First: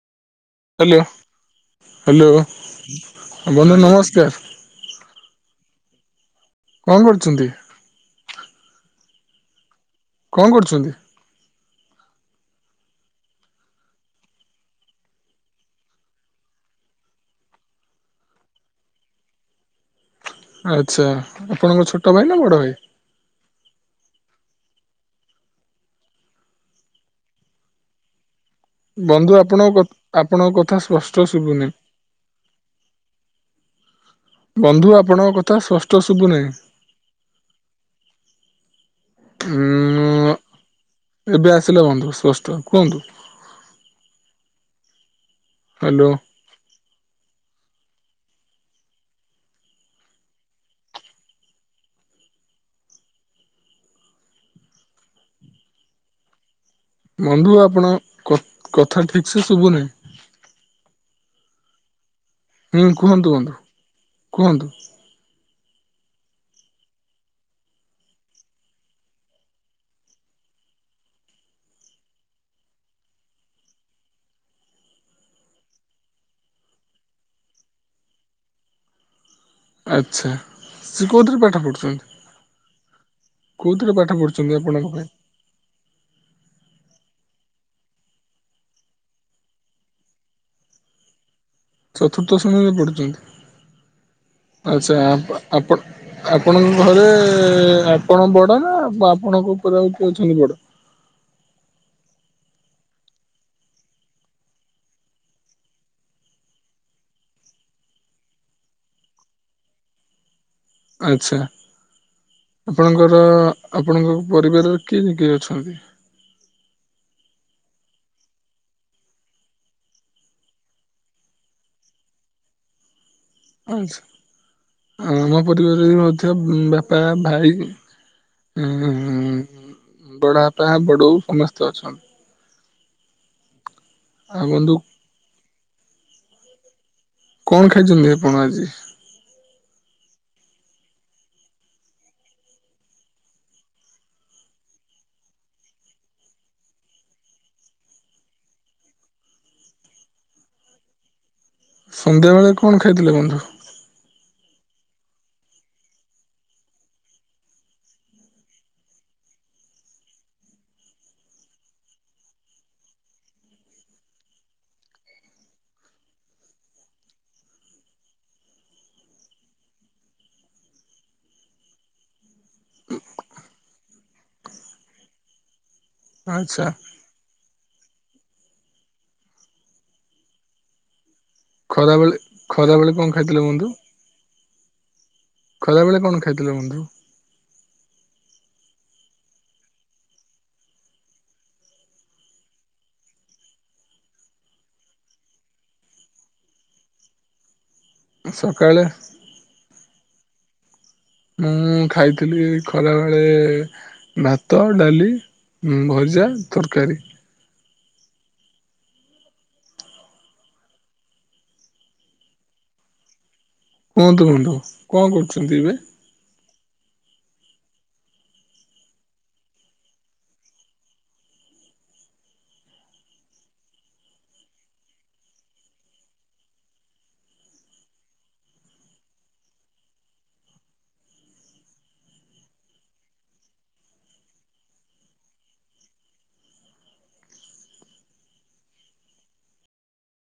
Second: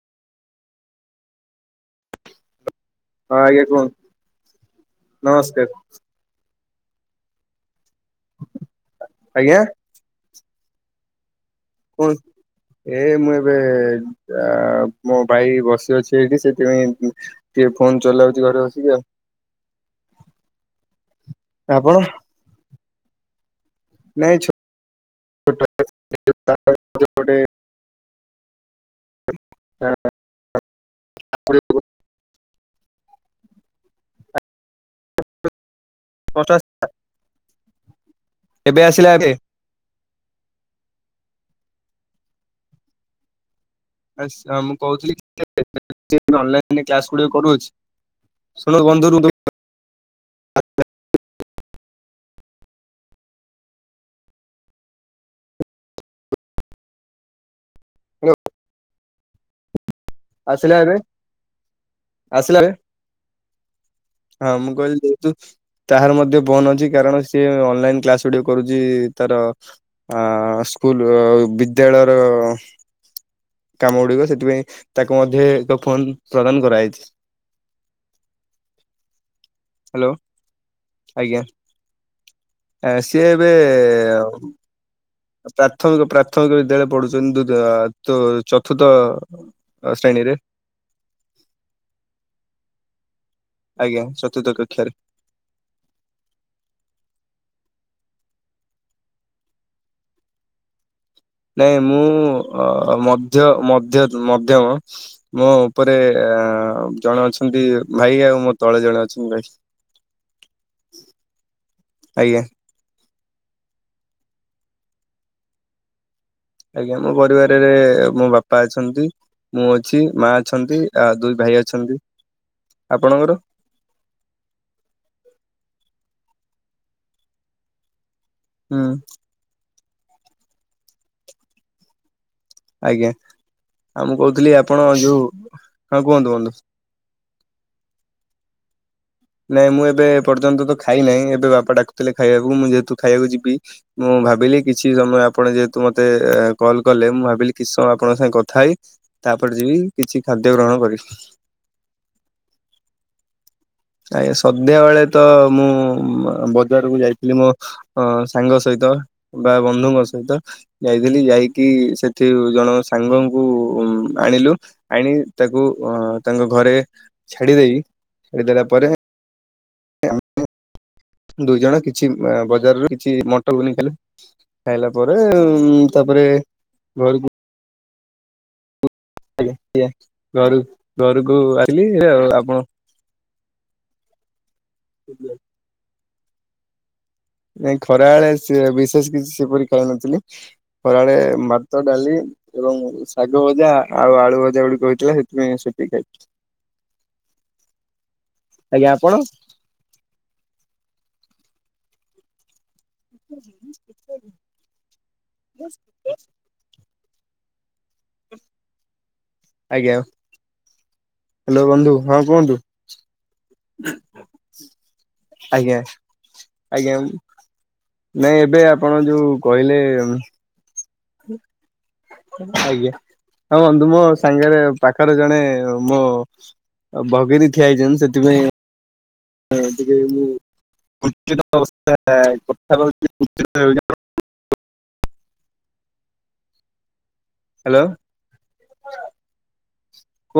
Hello hello ହଁ ଆଜ୍ଞା କୁହନ୍ତୁ ନମସ୍କାର। କଣ କରୁଛନ୍ତି? ଆଜ୍ଞା। କଣ କରୁଛନ୍ତି? କୁହନ୍ତୁ [unintelligible] ଏ ମୁଁ ଏବେ ମୋ ଭାଇ ବସିଅଛି ଏଇଠି ସେଥିପାଇଁ ଟିକେ ଫୋନ ଚଲାଉଛି ଘରେ ବସିକି ଆଉ। ଆଛା ଆପଣଙ୍କ ଆପଣ ଛୋଟ ଭାଇ ନା ବଡ ଭାଇ? ନାଇଁଛ ଗୋଟେ [unintelligible] ବନ୍ଧୁ ଆପଣଙ୍କ କ ଆପଣଙ୍କ କଥା ସ୍ପଷ୍ଟ ଶୁଭୁନି? ବନ୍ଧୁ ଆପଣଙ୍କ କଥା ସ୍ପଷ୍ଟ ଶୁଭୁନାହିଁ? ଏବେ ଆସିଲା ଏବେ? ଉ ଏବେ ଆସିଲା ବନ୍ଧୁ ସ୍ପଷ୍ଟ କୁହନ୍ତୁ? ଆଛା ମୁଁ କହୁଥିଲି ହ୍ୟାଲୋ [unintelligible] ଅନଲାଇନ୍ କ୍ଲାସ୍ ଗୁଡ଼ିକ କରୁଅଛି ଶୁଣ ବନ୍ଧୁ [unintelligible] ବନ୍ଧୁ ଆପଣ କ କଥା ଠିକ୍ ସେ ଶୁଭୁନି? ଆସିଲା ଏବେ? ଆସିଲା ଏବେ ହୁଁ କୁହନ୍ତୁ ବନ୍ଧୁ ହଁ କୁହନ୍ତୁ ମୁଁ କହିଲି ତାହାର ମଧ୍ୟ ଫୋନ୍ ଅଛି କାରଣ ସିଏ ଅନଲାଇନ କ୍ଲାସ ଗୁଡିକ କରୁଛି ତାର ଆ ସ୍କୁୂଲ ବିଦ୍ୟାଳୟର କାମ ଗୁଡିକ ସେଥିପାଇଁ ତାକୁ ମଧ୍ୟ ଏକ ଫୋନ ପ୍ରଦାନ କରାଯାଇଛି। ହ୍ୟାଲୋ ଆଛା। ସେ କୋଉଥିରେ ଆଜ୍ଞା ପାଠ ପଢୁଛନ୍ତି? ସିଏ ଏବେ କୋଉଥିରେ ପାଠ ପଢୁଛନ୍ତି ଆପଣଙ୍କ ଭାଇ? ପ୍ରାଥମିକ ପ୍ରାଥମିକ ବିଦ୍ୟାଳୟ ପଢୁଛନ୍ତି ଦୁଦ ତୁ ଚତୁର୍ଥ। ଓ ଶ୍ରେଣୀରେ। ଚତୁର୍ଥ ଶ୍ରଣୀରେ ଆଜ୍ଞା ଚତୁର୍ଥ ପଡୁଛନ୍ତି କକ୍ଷାରେ ଆଛା ଆପ ଆପଣ ଆପଣଙ୍କ ଘରେ ଆପଣ ବଡ ନା ଆପଣଙ୍କ ଉପରେ ଆଉ କିଏ ଅଛନ୍ତି ବଡ? ନାଇଁ ମୁଁ ମଧ୍ୟ ମଧ୍ୟ ମଧ୍ୟମ। ମୋ ଉପରେ ଅ ଜଣେ ଅଛନ୍ତି ଭାଇ ଆଉ ମୋ ତଳେ ଜଣେ ଅଛନ୍ତି ଭାଇ। ଆଚ୍ଛା ଆଜ୍ଞା ଆପଣଙ୍କର ଆପଣଙ୍କ ପରିବାରରେ କିଏ କିଏ ଅଛନ୍ତି? ଆଜ୍ଞା ମୋ ପରିବାରରେ ମୋ ବାପା ଅଛନ୍ତି ମୁଁ ଅଛି ମା ଅଛନ୍ତି ଆ ଦୁଇ ଭାଇ ଅଛନ୍ତି। ଆପଣଙ୍କର? ଆଛା ଆମ ପରିବାରରେ ମଧ୍ୟ ବାପା ଭାଇ ହୁଁ। ବଡ଼ବାପା ବଡ଼ବୋଉ ସମସ୍ତେ ଅଛନ୍ତି। ଆଜ୍ଞା ଆଉ ମୁଁ ଆଉ କହୁଥିଲି ବନ୍ଧୁ ଆପଣ ଯୋଉ ହଁ କୁହନ୍ତୁ କୁହନ୍ତୁ? କଣ ଖାଇଛନ୍ତି ଆପଣ ଆଜି? ନାଇଁ ମୁଁ ଏବେ ଏପର୍ଯ୍ୟନ୍ତ ତ ଖାଇ ନାହିଁ ଏବେ ବାପା ଡାକୁଥିଲେ ଖାଇବାକୁ ମୁଁ ଯେହେତୁ ଖାଇବାକୁ ଯିବି ମୁଁ ଭାବିଲି କିଛି ସମୟ ଆପଣ ଯେହେତୁ ମତେ କଲ କଲେ ମୁଁ ଭାବିଲି କିଛି ସମୟ ଆପଣଙ୍କ ସାଙ୍ଗେ କଥା ହେଇ ତାପରେ ଯିବି କିଛି ଖାଦ୍ୟ ଗ୍ରହଣ କରିବି। ସନ୍ଧ୍ୟାବେଳେ କଣ ଖାଇଥିଲେ ବନ୍ଧୁ। ଆଜ୍ଞା ସଧ୍ୟା ବେଳେ ତ ମୁଁ ବଜାରକୁ ଯାଇଥିଲି ମୋ ଅ ସାଙ୍ଗ ସହିତ ବା ବନ୍ଧୁଙ୍କ ସହିତ। ଯାଇଥିଲି ଯାଇକି ସେଠି ଜଣ ସାଙ୍ଗଙ୍କୁ ଆଣିଲୁ। ଆଣି ତାକୁ ଅ ତାଙ୍କ ଘରେ ଛାଡି ଦେଇ ଛାଡିଦେଲା ପରେ ଦୁଇ ଜଣ କିଛି ବଜାରରୁ କିଛି ମଟ ଘୁଗୁନି ଖାଇଲୁ ଖାଇଲା ପରେ ତାପରେ ଆଚ୍ଛା ଘରୁକୁ ଆଜ୍ଞା ଆଜ୍ଞା ଘରୁ ଘରୁକୁ ଆ ଖରାବେଳେ, ଖରାବେଳେ କଣ ଖାଇଥିଲେ ବନ୍ଧୁ? [unintelligible] ଖରାବେଳେ କଣ ଖାଇଥିଲ ବନ୍ଧୁ? ନାଇଁ ଖରାବେଳେ ସିଏ ବିଶେଷ କିଛି ସେପରି ଖାଇନଥିଲି, ଖରାବେଳେ ଭାତ ଡାଲି ଏବଂ ଶାଗ ଭଜା ଆଉ ଆଳୁ ଭଜା ଗୁଡିକ ହୋଇଥିଲା ସେଥିପାଇଁ ସେତିକି ଖାଇିଥିଲି। ସକାଳେ ଆଜ୍ଞା ଆପଣ? ମୁଁ ଖାଇଥିଲି ଖରାବେଳେ ଭାତ, ଡାଲି, ଭଜା, ତରକାରୀ। ଆଜ୍ଞା। ହାଲୋ ବନ୍ଧୁ ହଁ କୁହନ୍ତୁ। କୁହନ୍ତୁ କୁହନ୍ତୁ କଣ କରୁଛନ୍ତି ଏବେ? ଆଜ୍ଞା ଆଜ୍ଞା [unintelligible] ନାଇଁ ଏବେ ଆପଣ ଯୋଉ କହିଲେ ହୁଁ। ଆଜ୍ଞା। ହଁ ବନ୍ଧୁ, ମୋ ସାଙ୍ଗରେ ପାଖରେ ଜଣେ ମୋ ଭଗିନୀ ଠିଆ ହେଇଛନ୍ତି ସେଥିପାଇଁ [inaudible] ହାଲୋ